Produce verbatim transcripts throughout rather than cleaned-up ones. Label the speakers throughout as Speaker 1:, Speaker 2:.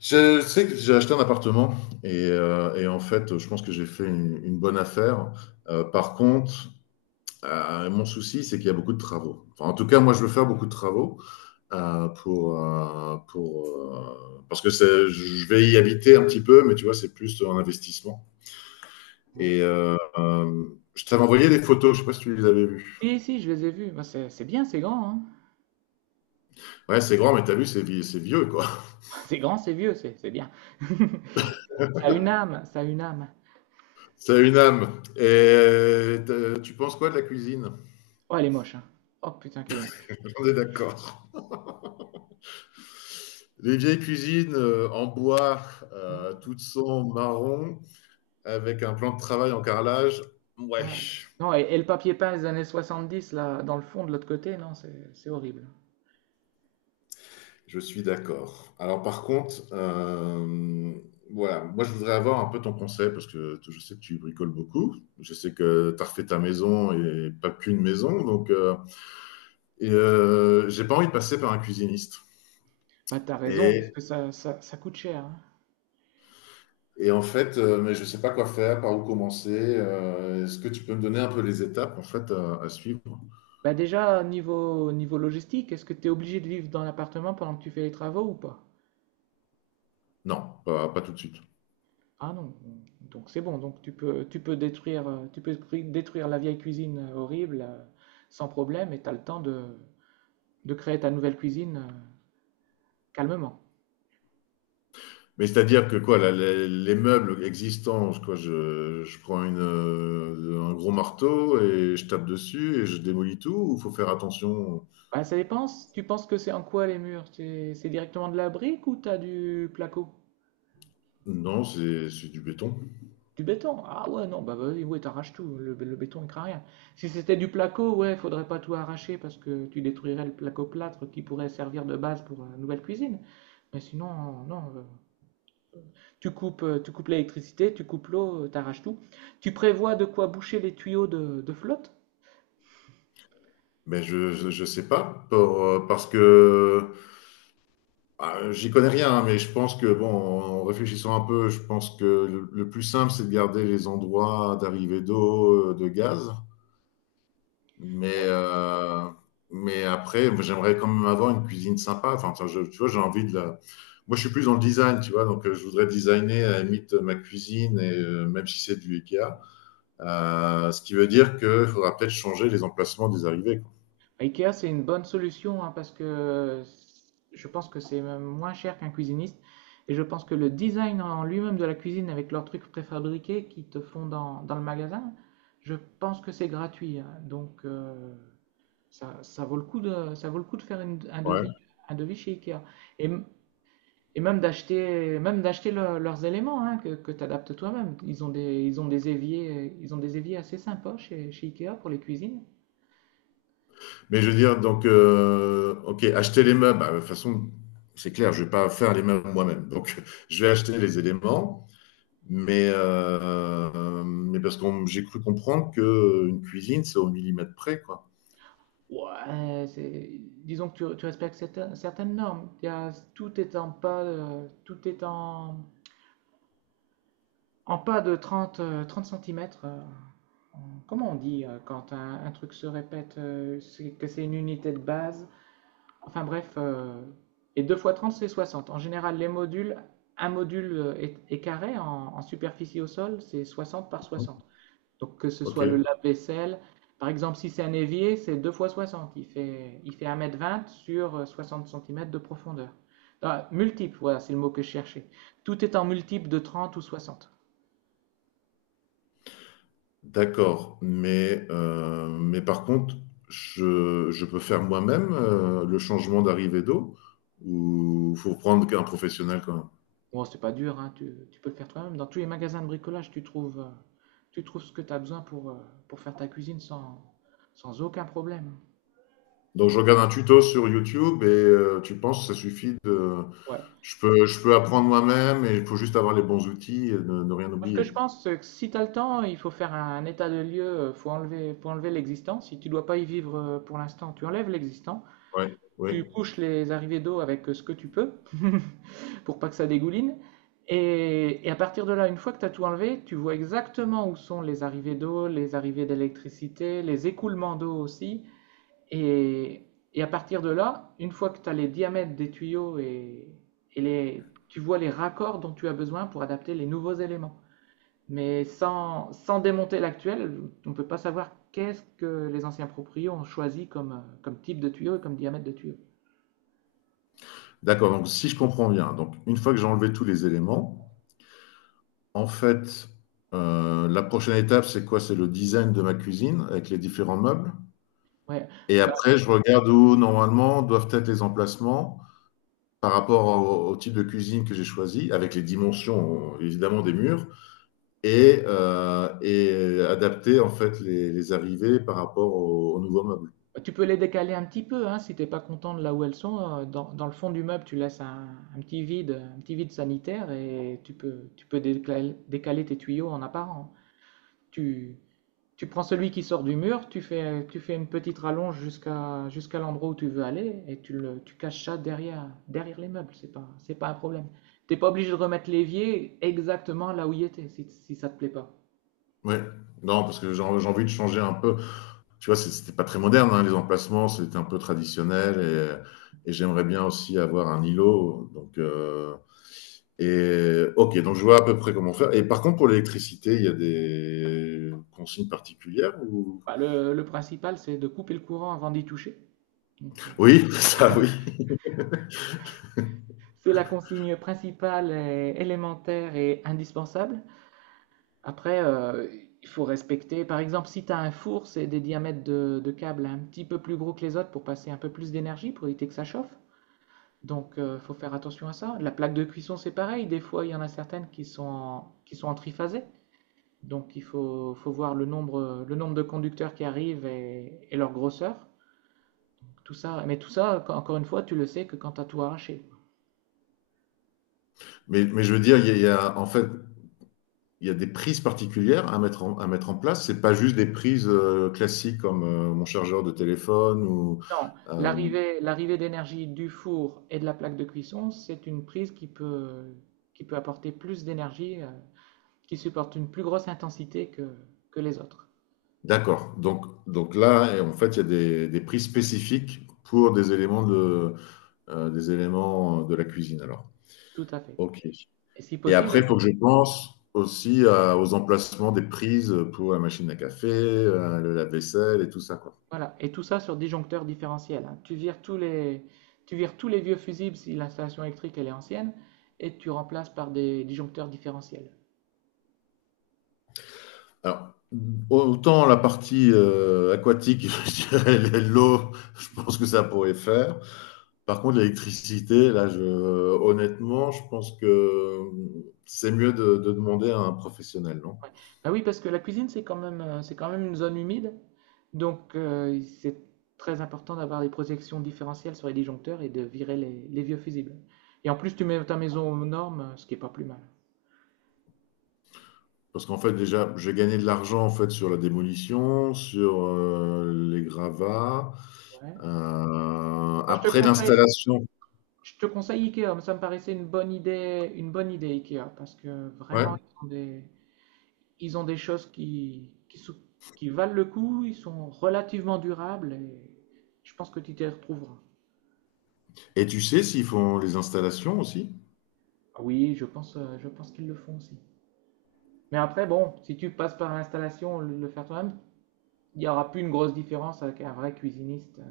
Speaker 1: Je sais que j'ai acheté un appartement et, heu et en fait, je pense que j'ai fait une une bonne affaire. Heu, par contre, heu, mon souci, c'est qu'il y a beaucoup de travaux. Enfin, en tout cas, moi, je veux faire beaucoup de travaux, heu, pour, heu pour, heu parce que c'est je vais y habiter un petit peu, mais tu vois, c'est plus un investissement
Speaker 2: Ouais.
Speaker 1: et heu, hem, je t'avais envoyé des photos, je sais pas si tu les avais vues.
Speaker 2: Si, si, je les ai vus. Bah, c'est c'est bien, c'est grand, hein.
Speaker 1: Ouais, c'est grand, mais t'as vu, c'est vie c'est vieux, quoi.
Speaker 2: C'est grand, c'est vieux, c'est c'est bien. Ça a une âme, ça a une âme.
Speaker 1: Ça a une âme et tu tu penses quoi de la cuisine?
Speaker 2: Oh, elle est moche, hein. Oh putain, qu'elle est moche.
Speaker 1: On est d'accord. Les vieilles cuisines euh, en bois,
Speaker 2: Ouais,
Speaker 1: euh, toutes sont marron, avec un plan de travail en carrelage. Ouais,
Speaker 2: ouais. Non, et, et le papier peint des années soixante dix là, dans le fond, de l'autre côté, non, c'est c'est horrible.
Speaker 1: je suis d'accord. Alors par contre, euh, voilà, moi je voudrais avoir un peu ton conseil parce que t- je sais que tu bricoles beaucoup. Je sais que tu as refait ta maison et pas qu'une maison. Donc, euh, et, euh, j'ai pas envie de passer par un cuisiniste.
Speaker 2: Bah, t'as raison, parce
Speaker 1: Et,
Speaker 2: que ça, ça, ça coûte cher, hein.
Speaker 1: et en fait, euh, mais je sais pas quoi faire, par où commencer. Euh, est-ce que tu peux me donner un peu les étapes en fait à à suivre?
Speaker 2: Bah, déjà, niveau, niveau logistique, est-ce que t'es obligé de vivre dans l'appartement pendant que tu fais les travaux ou pas?
Speaker 1: Non, pas, pas tout de suite.
Speaker 2: Ah non, donc c'est bon, donc tu peux, tu peux détruire, euh, tu peux cru- détruire la vieille cuisine euh, horrible euh, sans problème et tu as le temps de, de créer ta nouvelle cuisine euh, calmement.
Speaker 1: Mais c'est-à-dire que quoi, la- la- les meubles existants, quoi, je, je prends une, euh, un gros marteau et je tape dessus et je démolis tout, ou faut faire attention?
Speaker 2: Bah, ça dépend, si tu penses que c'est en quoi les murs? C'est c'est directement de la brique ou t'as du placo?
Speaker 1: Non, c'est c'est du béton.
Speaker 2: Du béton? Ah ouais, non, bah vas-y, ouais, t'arraches tout, le, le béton il craint rien. Si c'était du placo, ouais, faudrait pas tout arracher parce que tu détruirais le placo-plâtre qui pourrait servir de base pour la nouvelle cuisine. Mais sinon, non, euh, Tu coupes, euh, tu coupes l'électricité, tu coupes l'eau, euh, t'arraches tout. Tu prévois de quoi boucher les tuyaux de, de flotte?
Speaker 1: Mais je, je, je sais pas, pour, euh, parce que ah, j'y connais rien, hein, mais je pense que, bon, en réfléchissant un peu, je pense que le, le plus simple, c'est de garder les endroits d'arrivée d'eau, euh, de gaz. Mais,
Speaker 2: Ouais.
Speaker 1: euh, mais après, j'aimerais quand même avoir une cuisine sympa. Enfin, ça, je- tu vois, j'ai envie de la. Moi, je suis plus dans le design, tu vois. Donc, euh, je voudrais designer à la limite euh, ma cuisine, et, euh, même si c'est du Ikea. Euh, ce qui veut dire qu'il faudra peut-être changer les emplacements des arrivées.
Speaker 2: IKEA, c'est une bonne solution, hein, parce que je pense que c'est même moins cher qu'un cuisiniste. Et je pense que le design en lui-même de la cuisine avec leurs trucs préfabriqués qu'ils te font dans, dans le magasin, je pense que c'est gratuit. hein. Donc euh, ça, ça vaut le coup de, ça vaut le coup de faire une- un
Speaker 1: Quoi. Ouais.
Speaker 2: devis, un devis chez IKEA. Et Et même d'acheter même d'acheter le- leurs éléments, hein, que, que tu adaptes toi-même. Ils ont des, ils ont des éviers, ils ont des éviers assez sympas chez, chez Ikea pour les cuisines.
Speaker 1: Mais je veux dire, donc, euh, ok, acheter les meubles, bah, de toute façon, c'est clair, je vais pas faire les meubles moi-même. Donc, je vais acheter les éléments, mais, euh, mais parce que j'ai cru comprendre que euh, une cuisine, c'est au millimètre près, quoi.
Speaker 2: Ouais, c'est, disons que tu, tu respectes certaines, certaines normes. Il y a- tout est en pas, euh, tout est en, en pas de trente, euh, trente centimètres. comment on dit euh, quand un, un truc se répète, euh, c'est- que c'est une unité de base? Enfin bref, euh, et deux fois trente c'est soixante. En général, les modules, un module euh, est, est carré en, en superficie au sol, c'est soixante par soixante. Donc, que ce
Speaker 1: Ok,
Speaker 2: soit le lave-vaisselle, par exemple, si c'est un évier, c'est deux fois soixante. Il fait, il fait un mètre vingt sur euh, soixante centimètres de profondeur. Ah, multiple, voilà, c'est le mot que je cherchais. Tout est en multiple de trente ou soixante.
Speaker 1: d'accord. Mais, euh, mais par contre, je, je peux faire moi-même euh, le changement d'arrivée d'eau ou faut prendre un professionnel quand même.
Speaker 2: Bon, c'est pas dur, hein, tu, tu peux le faire toi-même. Dans tous les magasins de bricolage, tu trouves, euh, tu trouves ce que tu as besoin, pour, euh, pour faire ta cuisine sans, sans aucun problème.
Speaker 1: Donc je regarde un tuto sur YouTube et euh, tu penses que ça suffit de...
Speaker 2: Ouais. Moi,
Speaker 1: Je peux, je peux apprendre moi-même et il faut juste avoir les bons outils et ne, ne rien
Speaker 2: ce que
Speaker 1: oublier.
Speaker 2: je pense, c'est que si tu as le temps, il faut faire un état de lieu, euh, faut enlever, faut enlever l'existant. Si tu dois pas y vivre, euh, pour l'instant, tu enlèves l'existant.
Speaker 1: Ouais, ouais.
Speaker 2: Tu bouches les arrivées d'eau avec euh, ce que tu peux pour pas que ça dégouline. Et, et à partir de là, une fois que tu as tout enlevé, tu vois exactement où sont les arrivées d'eau, les arrivées d'électricité, les écoulements d'eau aussi. Et, et à partir de là, une fois que tu as les diamètres des tuyaux et, et les, tu vois les raccords dont tu as besoin pour adapter les nouveaux éléments. Mais sans, sans démonter l'actuel, on ne peut pas savoir qu'est-ce que les anciens proprios ont choisi comme, euh, comme type de tuyau et comme diamètre de tuyau.
Speaker 1: D'accord, donc si je comprends bien, donc une fois que j'ai enlevé tous les éléments, en fait, euh, la prochaine étape, c'est quoi? C'est le design de ma cuisine avec les différents meubles.
Speaker 2: Ouais.
Speaker 1: Et
Speaker 2: Bah,
Speaker 1: après, je regarde où normalement doivent être les emplacements par rapport au, au type de cuisine que j'ai choisi, avec les dimensions évidemment des murs, et, euh, et adapter en fait les, les arrivées par rapport aux au nouveaux meubles.
Speaker 2: tu peux les décaler un petit peu, hein, si t'es pas content de là où elles sont. euh, Dans, dans le fond du meuble, tu laisses un, un petit vide, un petit vide sanitaire, et tu peux, tu peux décaler, décaler tes tuyaux en apparent. Tu, Tu prends celui qui sort du mur, tu fais, tu fais une petite rallonge jusqu'à jusqu'à l'endroit où tu veux aller, et tu, le, tu caches ça derrière, derrière les meubles. C'est pas, c'est pas un problème. T'es pas obligé de remettre l'évier exactement là où il était si, si ça ne te plaît pas.
Speaker 1: Ouais. Non, parce que j'ai j'ai envie de changer un peu. Tu vois, c'est- c'était pas très moderne, hein, les emplacements, c'était un peu traditionnel et, et j'aimerais bien aussi avoir un îlot. Donc, euh, et ok, donc je vois à peu près comment faire. Et par contre, pour l'électricité, il y a des consignes particulières ou...
Speaker 2: Bah, le, le principal, c'est de couper le courant avant d'y toucher. euh,
Speaker 1: Oui, ça oui.
Speaker 2: c'est la consigne principale, et élémentaire et indispensable. Après, euh, il faut respecter. Par exemple, si tu as un four, c'est des diamètres de, de câbles un petit peu plus gros que les autres pour passer un peu plus d'énergie, pour éviter que ça chauffe. Donc, il faut faire attention à ça. La plaque de cuisson, c'est pareil. Des fois, il y en a certaines qui sont en, qui sont en triphasé. Donc, il faut, faut voir le nombre, le nombre de conducteurs qui arrivent, et, et leur grosseur. Tout ça, mais tout ça, encore une fois, tu le sais que quand tu as tout arraché.
Speaker 1: Mais, mais je veux dire, il y a, il y a- en fait, il y a des prises particulières à mettre en, à mettre en place. C'est pas juste des prises euh, classiques comme euh, mon chargeur de téléphone ou.
Speaker 2: Non,
Speaker 1: euh,
Speaker 2: l'arrivée, l'arrivée d'énergie du four et de la plaque de cuisson, c'est une prise qui peut, qui peut apporter plus d'énergie, euh, qui supporte une plus grosse intensité que, que les autres.
Speaker 1: d'accord. Donc, donc là, et en fait, il y a des, des prises spécifiques pour des éléments de, euh, des éléments de la cuisine. Alors,
Speaker 2: Tout à fait.
Speaker 1: ok.
Speaker 2: Et si
Speaker 1: Et
Speaker 2: possible,
Speaker 1: après, il faut que je pense aussi à- aux emplacements des prises pour la machine à café, euh, le lave-vaisselle et tout ça, quoi.
Speaker 2: Voilà, et tout ça sur disjoncteur différentiel. hein. Tu vires tous les, tu vires tous les vieux fusibles si l'installation électrique elle est ancienne, et tu remplaces par des disjoncteurs différentiels.
Speaker 1: Alors, autant la partie euh, aquatique, je dirais l'eau, je pense que ça pourrait faire. Par contre, l'électricité, là, je, honnêtement, je pense que c'est mieux de, de demander à un professionnel, non?
Speaker 2: Ouais. Bah oui, parce que la cuisine c'est quand même, euh, c'est quand même une zone humide, donc euh, c'est très important d'avoir des projections différentielles sur les disjoncteurs et de virer les, les vieux fusibles. Et en plus, tu mets ta maison aux normes, ce qui est pas plus mal.
Speaker 1: Parce qu'en fait, déjà, j'ai gagné de l'argent en fait sur la démolition, sur euh, les gravats.
Speaker 2: Ouais.
Speaker 1: Euh,
Speaker 2: Moi, je te
Speaker 1: après
Speaker 2: conseille,
Speaker 1: l'installation,
Speaker 2: je te conseille Ikea, ça me paraissait une bonne idée, une bonne idée, Ikea, parce que vraiment
Speaker 1: ouais.
Speaker 2: ils ont des Ils ont des choses qui, qui, qui valent le coup, ils sont relativement durables, et je pense que tu t'y retrouveras.
Speaker 1: Et tu sais s'ils font les installations aussi?
Speaker 2: Ah Oui, je pense, euh, je pense qu'ils le font aussi. Mais après, bon, si tu passes par l'installation, le, le faire toi-même, il n'y aura plus une grosse différence avec un vrai cuisiniste. euh.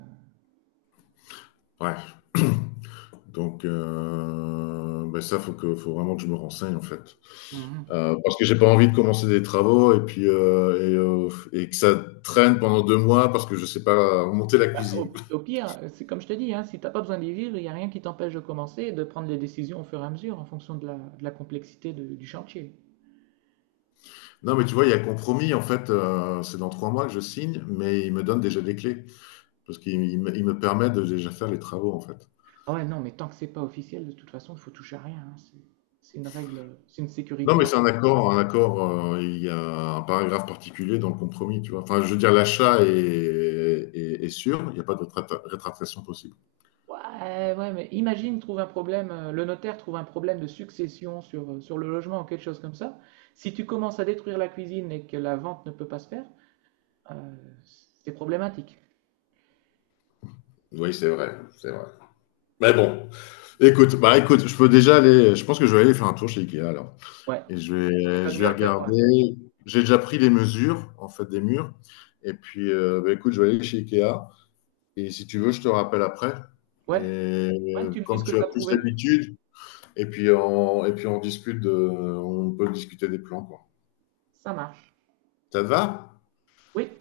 Speaker 1: Ouais. Donc, euh, ben ça, faut que, faut vraiment que je me renseigne en fait,
Speaker 2: Mhm.
Speaker 1: Euh, parce que j'ai pas envie de commencer des travaux et puis euh, et, euh, et que ça traîne pendant deux mois parce que je sais pas monter la cuisine.
Speaker 2: Au, au pire, c'est comme je te dis, hein, si tu n'as pas besoin d'y vivre, il n'y a rien qui t'empêche de commencer et de prendre les décisions au fur et à mesure en fonction de la, de la complexité de- du chantier.
Speaker 1: Non, mais tu vois, il y a compromis en fait. Euh, c'est dans trois mois que je signe, mais ils me donnent déjà des clés parce qu'ils il me ils me permettent de déjà faire les travaux en fait.
Speaker 2: Ah ouais, non, mais tant que c'est pas officiel, de toute façon, il faut toucher à rien. hein. C'est c'est une règle, c'est une
Speaker 1: Non,
Speaker 2: sécurité
Speaker 1: mais
Speaker 2: en
Speaker 1: c'est un accord, un accord, euh, il y a un paragraphe particulier dans le compromis, tu vois. Enfin, je veux dire, l'achat est, est- est sûr, il n'y a pas de rétra- rétractation possible.
Speaker 2: Ouais, ouais, mais imagine, trouve un problème, euh, le notaire trouve un problème de succession sur, euh, sur le logement ou quelque chose comme ça. Si tu commences à détruire la cuisine et que la vente ne peut pas se faire, euh, c'est problématique.
Speaker 1: Oui, c'est vrai, c'est vrai. Mais bon, écoute, bah écoute, je peux déjà aller, je pense que je vais aller faire un tour chez Ikea alors.
Speaker 2: Ouais.
Speaker 1: Et je
Speaker 2: C'est ce que tu
Speaker 1: vais,
Speaker 2: as de
Speaker 1: je vais
Speaker 2: mieux à faire pour l'instant.
Speaker 1: regarder, j'ai déjà pris les mesures, en fait, des murs. Et puis, euh, bah, écoute, je vais aller chez Ikea. Et si tu veux, je te rappelle après. Et
Speaker 2: Ouais. Ouais,
Speaker 1: euh,
Speaker 2: tu me dis
Speaker 1: comme
Speaker 2: ce que
Speaker 1: tu
Speaker 2: tu
Speaker 1: as
Speaker 2: as
Speaker 1: plus
Speaker 2: trouvé?
Speaker 1: l'habitude, et puis on, et puis on discute de- on peut discuter des plans, quoi.
Speaker 2: Ça marche.
Speaker 1: Ça te va?
Speaker 2: Oui.